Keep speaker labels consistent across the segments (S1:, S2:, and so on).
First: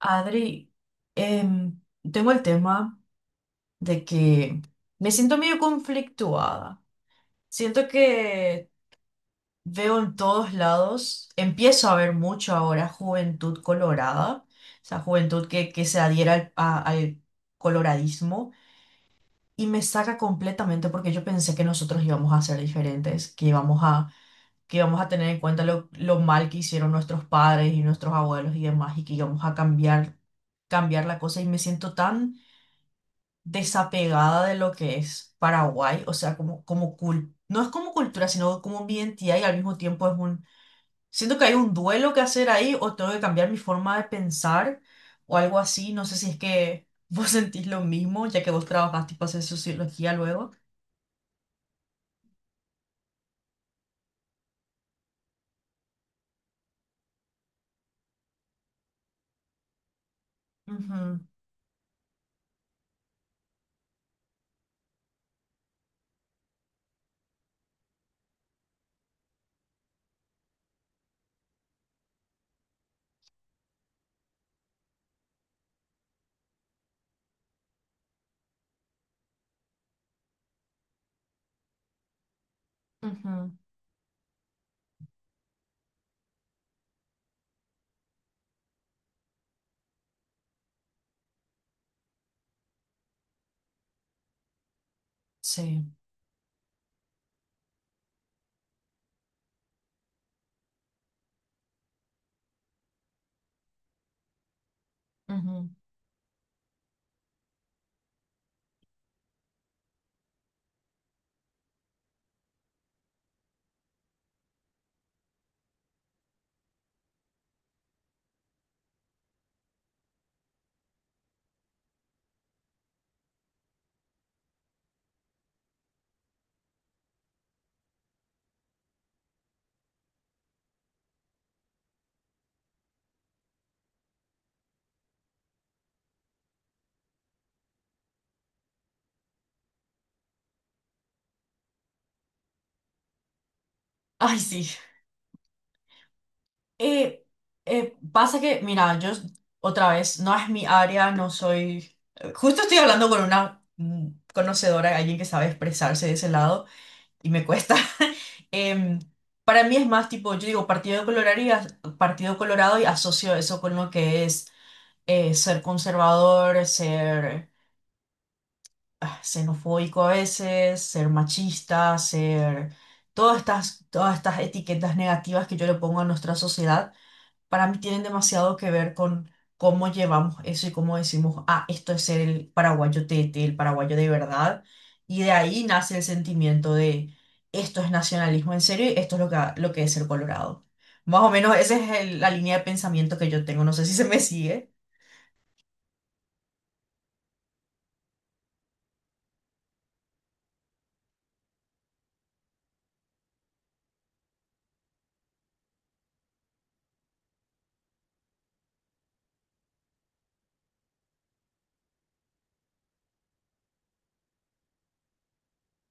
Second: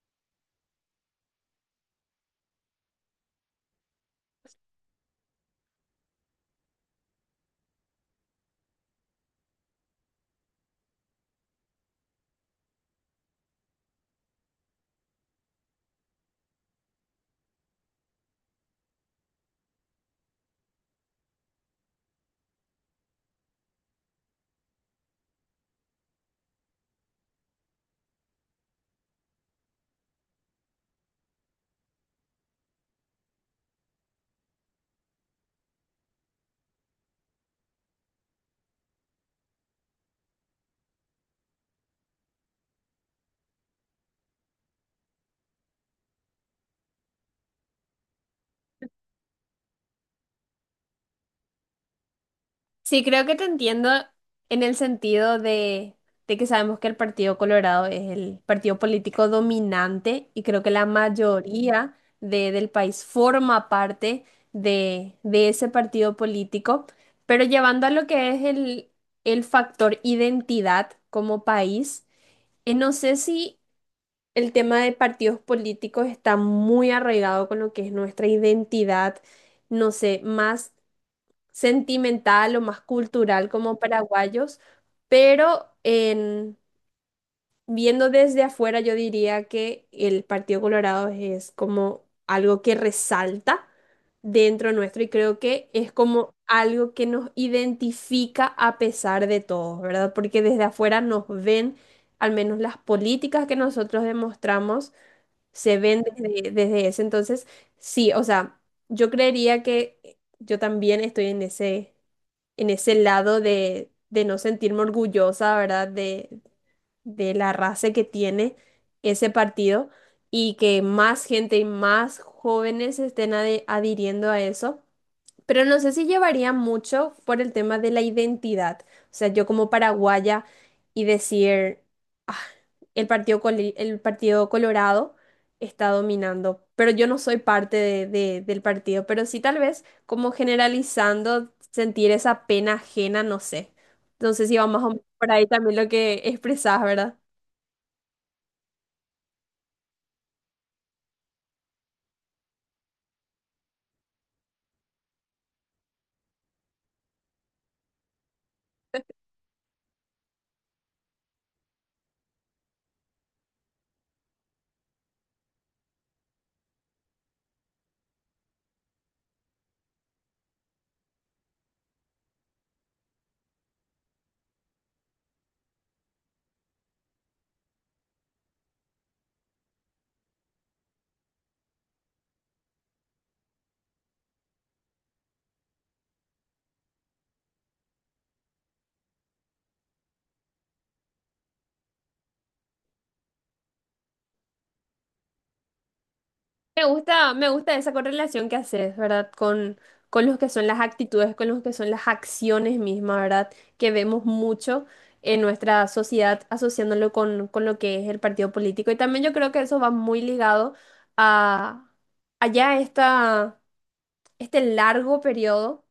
S1: Adri, em, tengo el tema de que me siento medio conflictuada. Siento que veo en todos lados, empiezo a ver mucho ahora juventud colorada, o sea, juventud que se adhiera al coloradismo y me saca completamente porque yo pensé que nosotros íbamos a ser diferentes, que íbamos a tener en cuenta lo mal que hicieron nuestros padres y nuestros abuelos y demás y que íbamos a cambiar, cambiar la cosa y me siento tan desapegada de lo que es Paraguay, o sea, como, no es como cultura, sino como mi identidad y al mismo tiempo siento que hay un duelo que hacer ahí o tengo que cambiar mi forma de pensar o algo así. No sé si es que vos sentís lo mismo, ya que vos trabajás tipo hacer sociología luego.
S2: Sí, creo que te entiendo en el sentido de que sabemos que el Partido Colorado es el partido político dominante y creo que la
S1: Ujú.
S2: mayoría del país forma parte de ese partido político, pero llevando a lo que es el factor identidad como país, no sé si el tema de partidos políticos está muy arraigado con lo que es nuestra identidad, no sé, más sentimental o más cultural
S1: Ujú.
S2: como paraguayos, pero viendo desde afuera yo diría que el Partido Colorado es como algo que resalta dentro nuestro y creo que
S1: Sí.
S2: es como algo que nos identifica a pesar de todo, ¿verdad? Porque desde afuera nos ven, al menos las políticas que nosotros demostramos,
S1: Ujú.
S2: se ven desde ese entonces, sí, o sea, yo creería que yo también estoy en ese lado de no sentirme orgullosa, ¿verdad? De la raza que tiene ese partido y que más gente y más jóvenes estén adhiriendo a eso. Pero no sé si llevaría mucho por el tema de la identidad. O sea, yo como paraguaya y decir, "Ah, el Partido Colorado está dominando, pero yo no soy parte del partido. Pero sí tal vez como generalizando, sentir esa pena ajena, no sé.
S1: Ay,
S2: Entonces sé si
S1: sí.
S2: va más o menos por ahí también lo que expresás, ¿verdad?
S1: Eh, pasa que, mira, yo otra vez, no es mi área, no soy. Justo estoy hablando con una conocedora, alguien que sabe expresarse de ese lado, y me cuesta. Em, para mí es más tipo, yo digo Partido Colorado y asocio eso con lo que es ser conservador, ser xenofóbico a veces, ser machista, ser. Todas estas etiquetas negativas que yo le pongo a nuestra sociedad para mí tienen demasiado que ver con cómo llevamos eso y cómo decimos, ah, esto es ser el paraguayo tete, el paraguayo de verdad. Y de ahí nace el sentimiento de, esto es nacionalismo en serio y esto es lo que es ser colorado. Más o menos esa es la línea de pensamiento que yo tengo. No sé si se me sigue.
S2: Me, gusta, me gusta esa correlación que haces, ¿verdad? Con los que son las actitudes, con los que son las acciones mismas, ¿verdad? Que vemos mucho en nuestra sociedad asociándolo con lo que es el partido político. Y también yo creo que eso va muy ligado a, allá esta este largo periodo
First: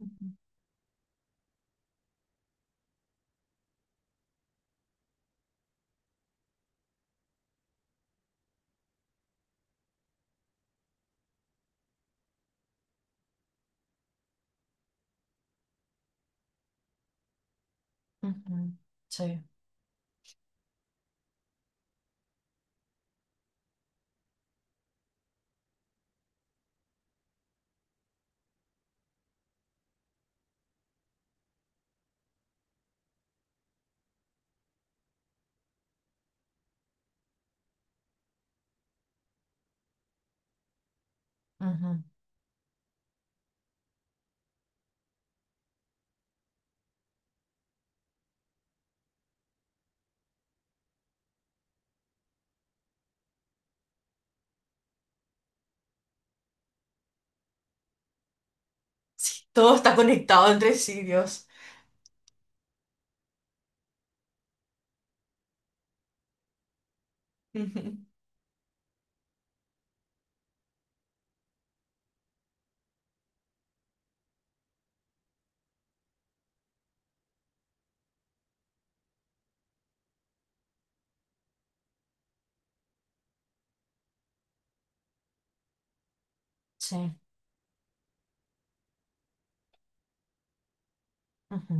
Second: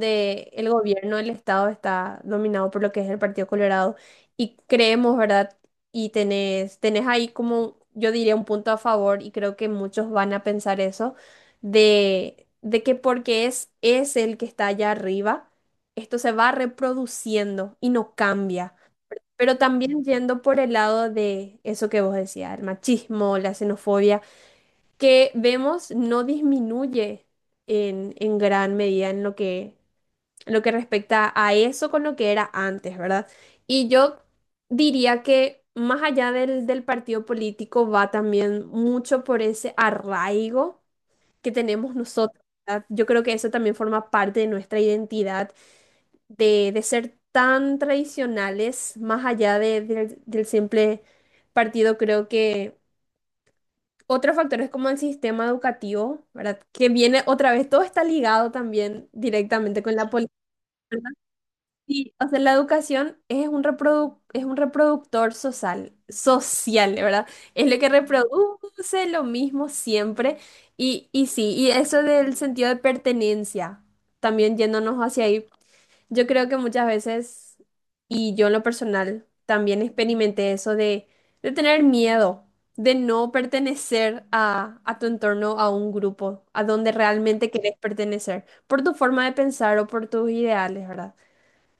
S1: Ujú.
S2: el gobierno el Estado está dominado por lo que es el Partido Colorado y creemos, ¿verdad? Y tenés ahí como, yo diría, un punto a favor y creo que muchos van a pensar eso, de que porque es el que está allá arriba, esto se va reproduciendo y no cambia.
S1: Ujú. Sí.
S2: Pero también yendo por el lado de eso que vos decías, el machismo, la xenofobia que vemos no disminuye en gran medida en lo que respecta a eso con lo que era antes, ¿verdad? Y yo diría que más allá del partido político va también mucho por ese arraigo que tenemos
S1: Ujú.
S2: nosotros, ¿verdad? Yo creo que eso también forma parte de nuestra identidad, de ser tan tradicionales, más allá del simple partido, creo que... Otro factor es como el sistema educativo, ¿verdad? Que viene otra vez, todo está ligado también
S1: Sí, todo
S2: directamente
S1: está
S2: con la política.
S1: conectado entre sí,
S2: ¿Verdad?
S1: Dios.
S2: Sí, o sea, la educación es un es un reproductor social, ¿verdad? Es lo que
S1: Ujú.
S2: reproduce lo mismo siempre. Y sí, y eso del sentido de pertenencia, también yéndonos hacia ahí, yo creo que muchas veces, y yo en lo personal, también experimenté eso de tener miedo, de no pertenecer a tu entorno, a un grupo, a donde
S1: Sí.
S2: realmente querés pertenecer, por tu forma de pensar o por tus ideales, ¿verdad?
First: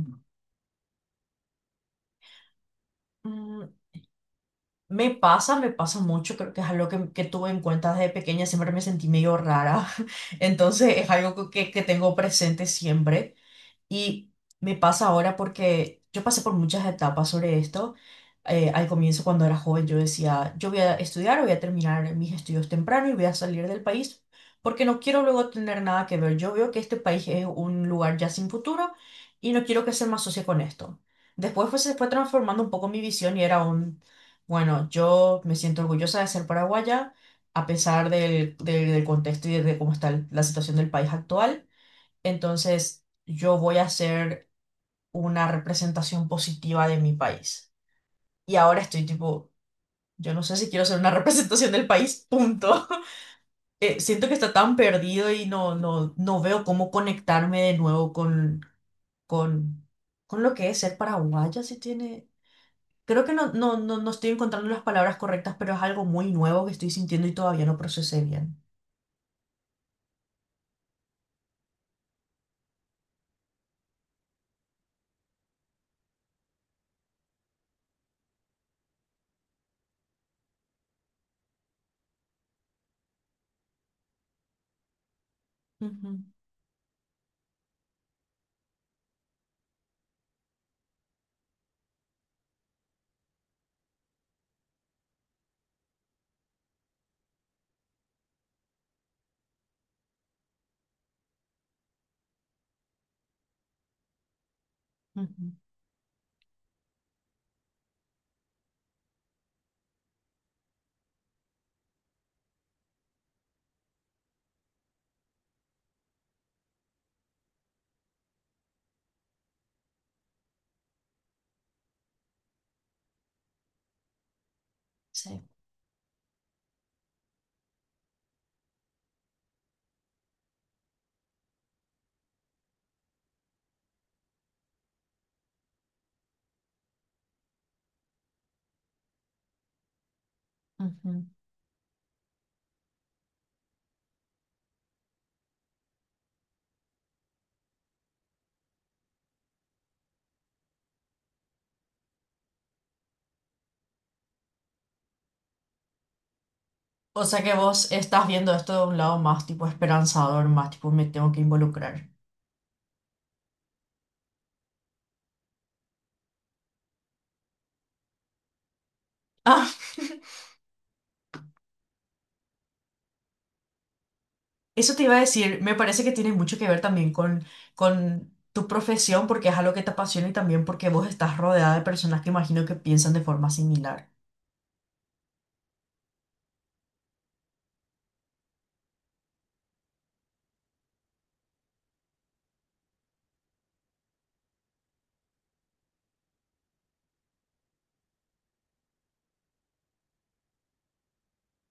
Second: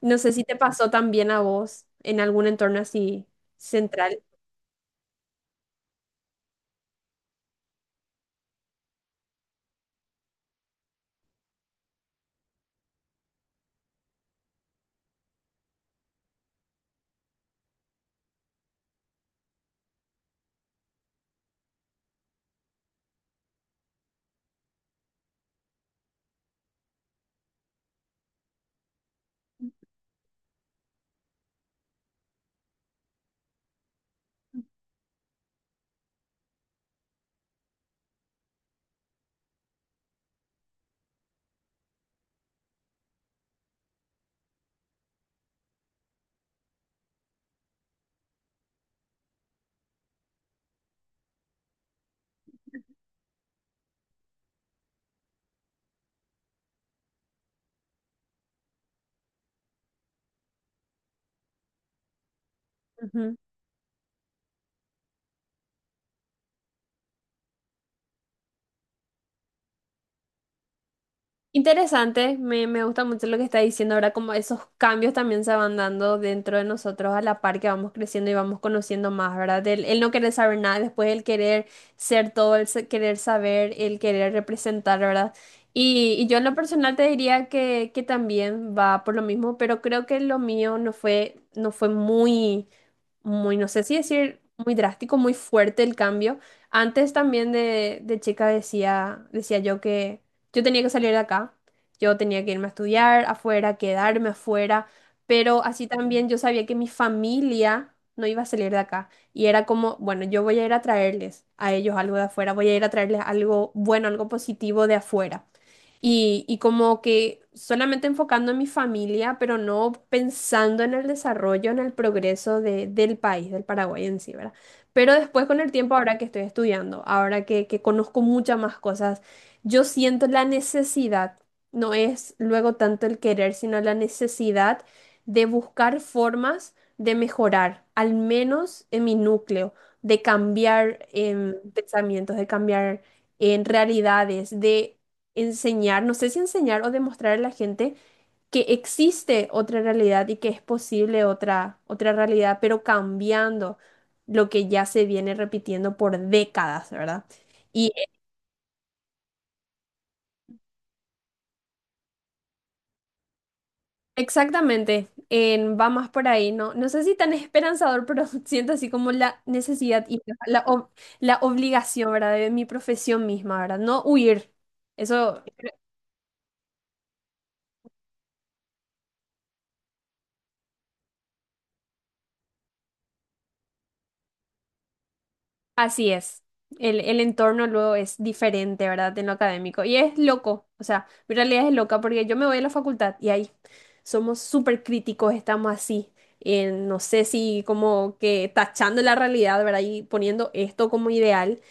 S2: No sé si te pasó también a vos en algún entorno así
S1: Mm.
S2: central.
S1: Me pasa mucho, creo que es algo que tuve en cuenta desde pequeña, siempre me sentí medio rara, entonces es algo que tengo presente siempre. Y me pasa ahora porque yo pasé por muchas etapas sobre esto. Al comienzo, cuando era joven, yo decía, yo voy a estudiar, voy a terminar mis estudios temprano y voy a salir del país porque no quiero luego tener nada que ver. Yo veo que este país es un lugar ya sin futuro y no quiero que se me asocie con esto. Después se fue transformando un poco mi visión y era un, bueno, yo me siento orgullosa de ser paraguaya a pesar del contexto y de cómo está la situación del país actual. Entonces, yo voy a hacer una representación positiva de mi país. Y ahora estoy tipo, yo no sé si quiero hacer una representación del país, punto. Siento que está tan perdido y no veo cómo conectarme de nuevo con, con lo que es ser paraguaya, si tiene. Creo que no estoy encontrando las palabras correctas, pero es algo muy nuevo que estoy sintiendo y todavía no procesé bien.
S2: Interesante, me gusta mucho lo que está diciendo ahora, como esos cambios también se van dando dentro de nosotros a la par que vamos creciendo y vamos conociendo más, ¿verdad? El no querer saber nada, después el querer ser todo, el querer saber, el querer representar, ¿verdad?
S1: Ujú.
S2: Y yo en lo personal te diría que también va por lo mismo, pero creo que lo mío no fue muy no sé si decir muy drástico, muy fuerte el cambio. Antes también de chica decía yo que yo tenía que salir de acá, yo tenía que irme a estudiar afuera, quedarme afuera,
S1: Ujú.
S2: pero así también yo sabía que mi familia no iba a salir de acá. Y era como, bueno, yo voy a ir a traerles a ellos algo de afuera, voy a ir a traerles algo bueno, algo positivo de afuera. Y como que solamente enfocando en mi familia, pero no pensando en el desarrollo, en el progreso del país, del Paraguay en sí, ¿verdad? Pero
S1: Sí.
S2: después con el tiempo, ahora que estoy estudiando, ahora que conozco muchas más cosas, yo siento la necesidad, no es luego tanto el querer, sino la necesidad de buscar formas de mejorar, al menos en mi núcleo, de cambiar
S1: Ujú.
S2: pensamientos, de cambiar en realidades, de enseñar, no sé si enseñar o demostrar a la gente que existe otra realidad y que es posible otra, otra realidad, pero cambiando lo que ya se viene repitiendo por décadas,
S1: O
S2: ¿verdad?
S1: sea que vos
S2: Y
S1: estás viendo esto de un lado más tipo esperanzador, más tipo me tengo que involucrar.
S2: exactamente, en, va más por ahí, ¿no? No sé si tan esperanzador, pero siento así como la necesidad y la obligación, ¿verdad? De mi profesión misma, ¿verdad? No huir.
S1: Eso te iba a
S2: Eso
S1: decir, me parece que tiene mucho que ver también con tu profesión, porque es algo que te apasiona y también porque vos estás rodeada de personas que imagino que piensan de forma similar.
S2: Así es. El entorno luego es diferente, ¿verdad? En lo académico. Y es loco. O sea, mi realidad es loca porque yo me voy a la facultad y ahí somos súper críticos, estamos así. En, no sé si como que tachando la realidad, ¿verdad? Y poniendo esto como ideal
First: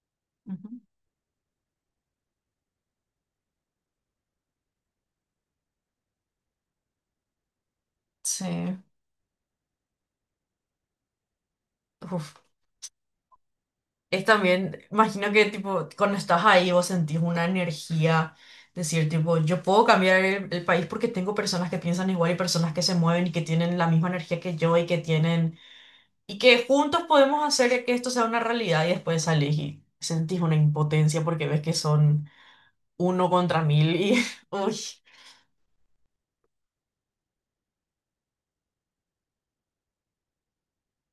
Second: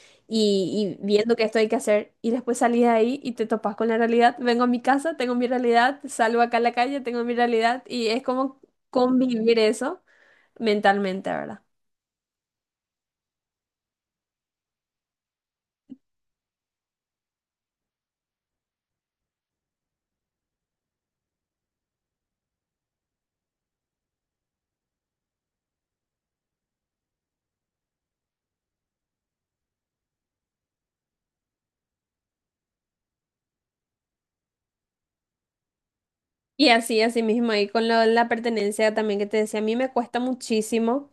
S1: Ujú.
S2: y viendo que esto hay que hacer. Y después salís de ahí y te topas con la realidad. Vengo a mi casa, tengo mi realidad, salgo acá a la calle, tengo mi realidad. Y es
S1: Sí.
S2: como convivir eso mentalmente, ¿verdad?
S1: Uf. Es también, imagino que tipo, cuando estás ahí vos sentís una energía, decir tipo, yo puedo cambiar el país porque tengo personas que piensan igual y personas que se mueven y que tienen la misma energía que yo y que tienen, y que juntos podemos hacer que esto sea una realidad y después salís y sentís una impotencia porque ves que son uno contra mil y, uy,
S2: Y así, así mismo, y con la pertenencia también que te decía, a mí me cuesta muchísimo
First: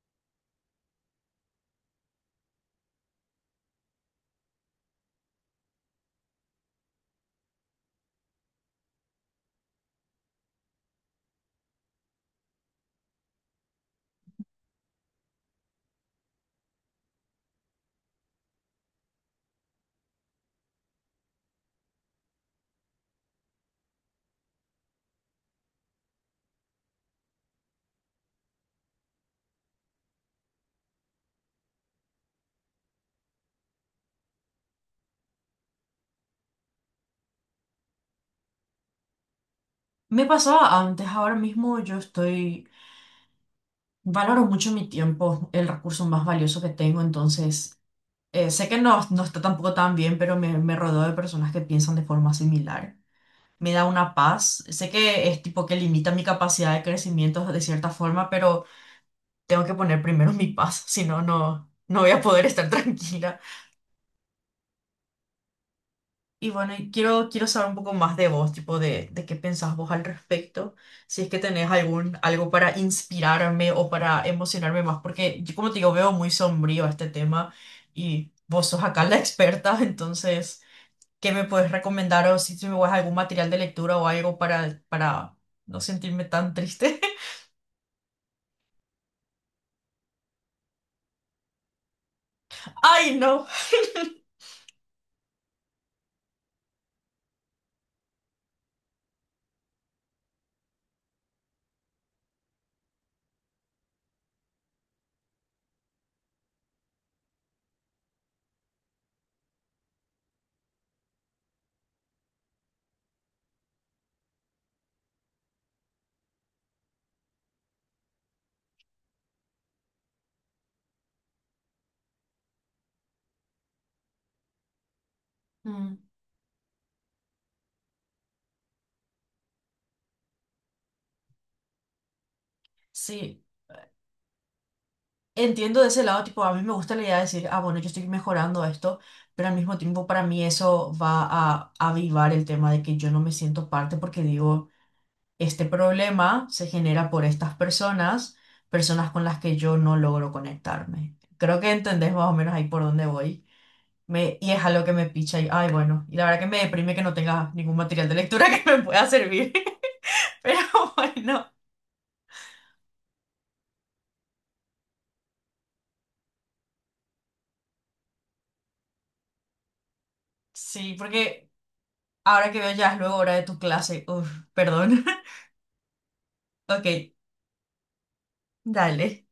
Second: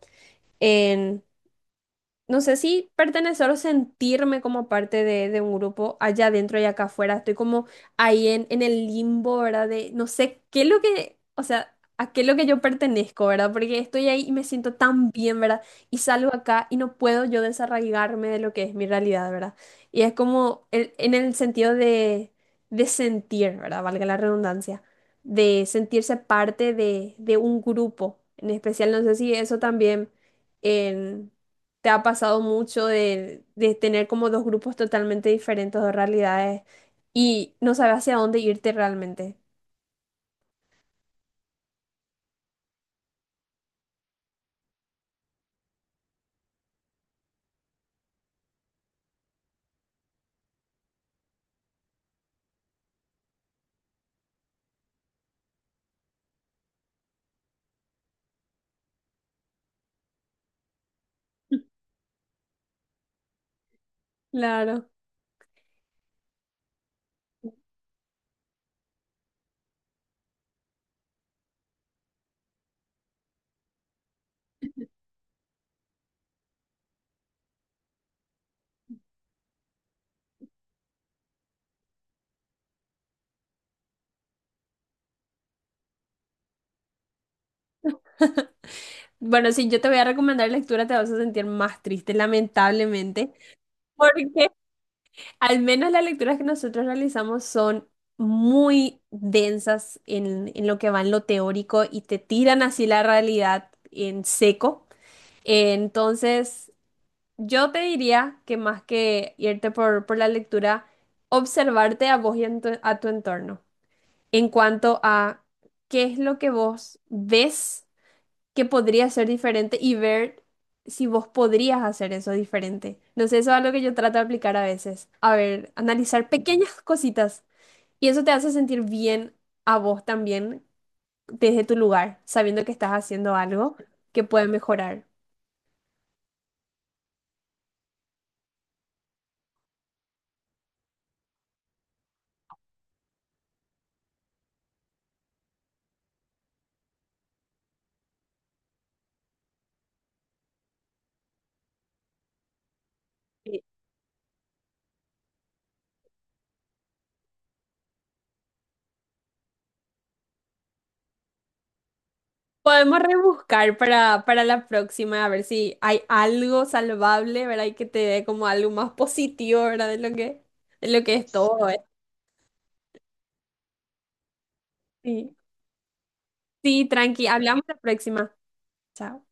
S2: no sé si pertenecer o sentirme como parte de un grupo allá adentro y acá afuera. Estoy como ahí en el limbo, ¿verdad? De no sé qué es lo que, o sea, a qué es lo que yo pertenezco, ¿verdad? Porque estoy ahí y me siento tan bien, ¿verdad? Y salgo acá y no puedo yo desarraigarme de lo que es mi realidad, ¿verdad? Y es como en el sentido de sentir, ¿verdad? Valga la redundancia, de sentirse parte de un grupo. En especial, no sé si eso también... En, te ha pasado mucho de tener como dos grupos totalmente diferentes, dos realidades, y no sabes hacia dónde irte realmente.
S1: me pasaba antes, ahora mismo yo estoy, valoro mucho mi tiempo, el recurso más valioso que tengo, entonces. Sé que no está tampoco tan bien, pero me rodeo de personas que piensan de forma similar. Me da una paz. Sé que es tipo que limita mi capacidad de crecimiento de cierta forma, pero tengo que poner primero mi paz, si no, no voy a poder estar tranquila.
S2: Claro.
S1: Y bueno, y quiero saber un poco más de vos, tipo de qué pensás vos al respecto, si es que tenés algo para inspirarme o para emocionarme más, porque yo como te digo, veo muy sombrío este tema y vos sos acá la experta, entonces. ¿Qué me puedes recomendar o si me guías algún material de lectura o algo para no sentirme tan triste?
S2: Bueno, si yo te voy a recomendar lectura, te vas a sentir más triste,
S1: ¡Ay,
S2: lamentablemente,
S1: no!
S2: porque al menos las lecturas que nosotros realizamos son muy densas en lo que va en lo teórico y te tiran así la realidad en seco. Entonces, yo te diría que más que irte por la lectura, observarte a vos y en a tu entorno en cuanto a qué es lo que vos ves que podría ser diferente y ver si vos podrías hacer eso diferente. No sé, eso es algo que yo trato de aplicar a veces. A ver,
S1: Mm,
S2: analizar pequeñas cositas y eso te hace sentir bien a vos también desde tu lugar, sabiendo que estás haciendo
S1: sí,
S2: algo que puede mejorar.
S1: entiendo de ese lado, tipo, a mí me gusta la idea de decir, ah, bueno, yo estoy mejorando esto, pero al mismo tiempo para mí eso va a avivar el tema de que yo no me siento parte porque digo, este problema se genera por estas personas, personas con las que yo no logro conectarme. Creo que entendés más o menos ahí por dónde voy. Y es algo que me picha y, ay, bueno, y la verdad que me deprime que no tenga ningún material de lectura que me pueda servir. Pero bueno,
S2: Podemos rebuscar para la próxima, a ver si hay algo salvable, ¿verdad? Y que te dé como algo más positivo, ¿verdad? De
S1: sí,
S2: lo que es
S1: porque
S2: todo, ¿eh?
S1: ahora que veo ya es luego hora de tu clase. Uf, perdón.
S2: Sí.
S1: Ok,
S2: Sí, tranqui. Hablamos la próxima. Chao.
S1: dale.